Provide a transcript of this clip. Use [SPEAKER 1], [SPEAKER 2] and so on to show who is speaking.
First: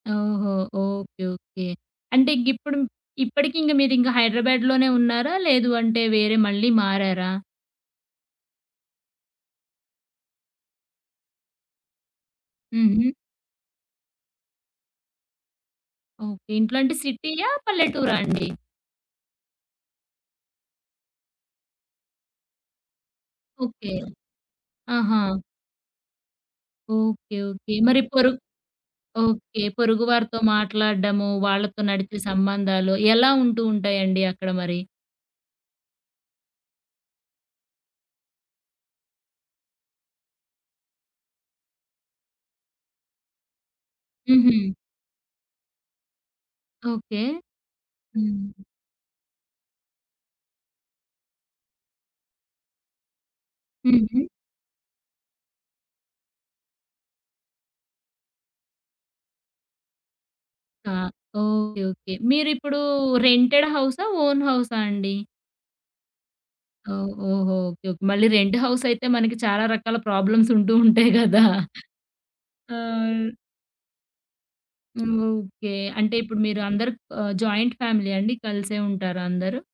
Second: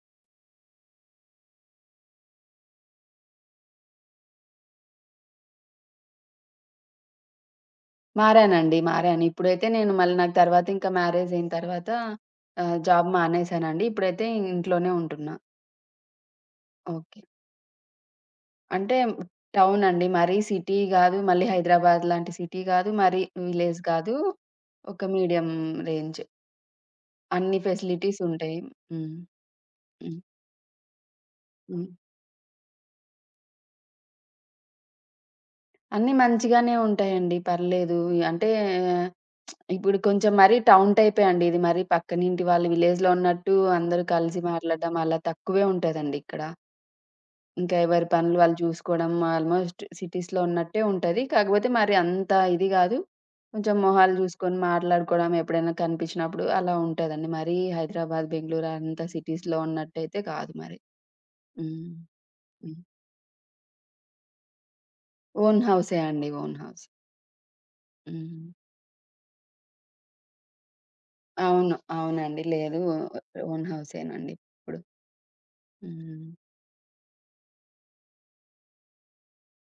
[SPEAKER 1] ఓహొ! Okay. Okay. అంటే గిప్పుడు ఇప్పటికింకా మీరు ఇంకా హైదరాబాద్‌లోనే ఉన్నారా? లేదు అంటే వేరే మళ్ళీ మారారా?
[SPEAKER 2] మారానండి. మారాను ఇప్పుడైతే నేను మళ్ళీ నాకు తర్వాత ఇంక మ్యారేజైన తర్వాత ఆహ్, జాబ్
[SPEAKER 1] హుహు.
[SPEAKER 2] మానేశానండి. ఇప్పుడైతే ఇంట్లోనే ఉంటున్నా.
[SPEAKER 1] ఓకే. ఇంట్లో అంటే
[SPEAKER 2] ఓకే.
[SPEAKER 1] సిటీయా? పల్లెటూరా అండి?
[SPEAKER 2] అంటే, టౌనండి మరీ సిటీ గాదు, మళ్ళీ హైదరాబాద్ లాంటి సిటీ గాదు, మరీ విలేజ్
[SPEAKER 1] ఓకే.
[SPEAKER 2] కాదు. ఒక
[SPEAKER 1] ఆహా!
[SPEAKER 2] మీడియం రేంజే.
[SPEAKER 1] ఓకే.
[SPEAKER 2] అన్ని
[SPEAKER 1] ఓకే. మరి పొరు
[SPEAKER 2] ఫెసిలిటీసుంటయి. హ్మ్.
[SPEAKER 1] ఓకే. పొరుగు
[SPEAKER 2] హ్మ్.
[SPEAKER 1] వారితో మాట్లాడ్డము, వాళ్ళతో
[SPEAKER 2] హ్మ్.
[SPEAKER 1] నడిపె సంబంధాలు ఎలా ఉంటూ ఉంటాయండి అక్కడ మరి?
[SPEAKER 2] అన్నీ మంచిగానే ఉంటాయండి పర్లేదు. అంటే, ఇప్పుడు కొంచెం మరీ టౌన్ టైపే అండి. ఇది మరీ పక్కనింటి వాళ్ళు విలేజ్‌లో ఉన్నట్టు అందరు కలిసి
[SPEAKER 1] హుహు.
[SPEAKER 2] మాట్లాడ్డం అలా తక్కువే ఉంటదండి ఇక్కడ.
[SPEAKER 1] ఓకే.
[SPEAKER 2] ఇంక ఎవరి పనులు
[SPEAKER 1] హ్మ్.
[SPEAKER 2] వాళ్ళు జూసుకోవడం ఆల్‌మోస్ట్ సిటీస్‌లో ఉన్నట్టే ఉంటది. కాకపోతే మరి అంత ఇది గాదు. కొంచెం మొహాలు
[SPEAKER 1] హుహు.
[SPEAKER 2] జూసుకొని మాట్లాడుకోవడం, ఎప్పుడైనా కనిపించినప్పుడు అలా ఉంటదండి. మరీ హైదరాబాద్, బెంగుళూరు అంత సిటీస్‌లో ఉన్నట్టయితే గాదు మరి.
[SPEAKER 1] క ఓకే.
[SPEAKER 2] హ్మ్.
[SPEAKER 1] ఓకే. మీరిప్పుడు
[SPEAKER 2] హ్మ్.
[SPEAKER 1] రెంటెడ్ హౌసా, ఓన్ హౌసా అండి?
[SPEAKER 2] ఓన్ హౌసే అండి. Own house.
[SPEAKER 1] ఓహ్! ఓహో! ఓకే. ఓకే. మళ్ళీ
[SPEAKER 2] హ్మ్.
[SPEAKER 1] రెంట్ హౌస్ అయితే, మనకి చాలా రకాల ప్రాబ్లమ్స్ ఉంటూ ఉంటాయి గదా!
[SPEAKER 2] అవును. అవునండి.
[SPEAKER 1] ఆ!
[SPEAKER 2] లేదు ఓ ఓన్ హౌసేనండి ఇప్పుడు.
[SPEAKER 1] ఓకే. అంటే
[SPEAKER 2] హ్మ్.
[SPEAKER 1] ఇప్పుడు మీరందరు ఆహ్, జాయింట్ ఫ్యామిలీయా అండి కలిసే ఉంటారా అందరు?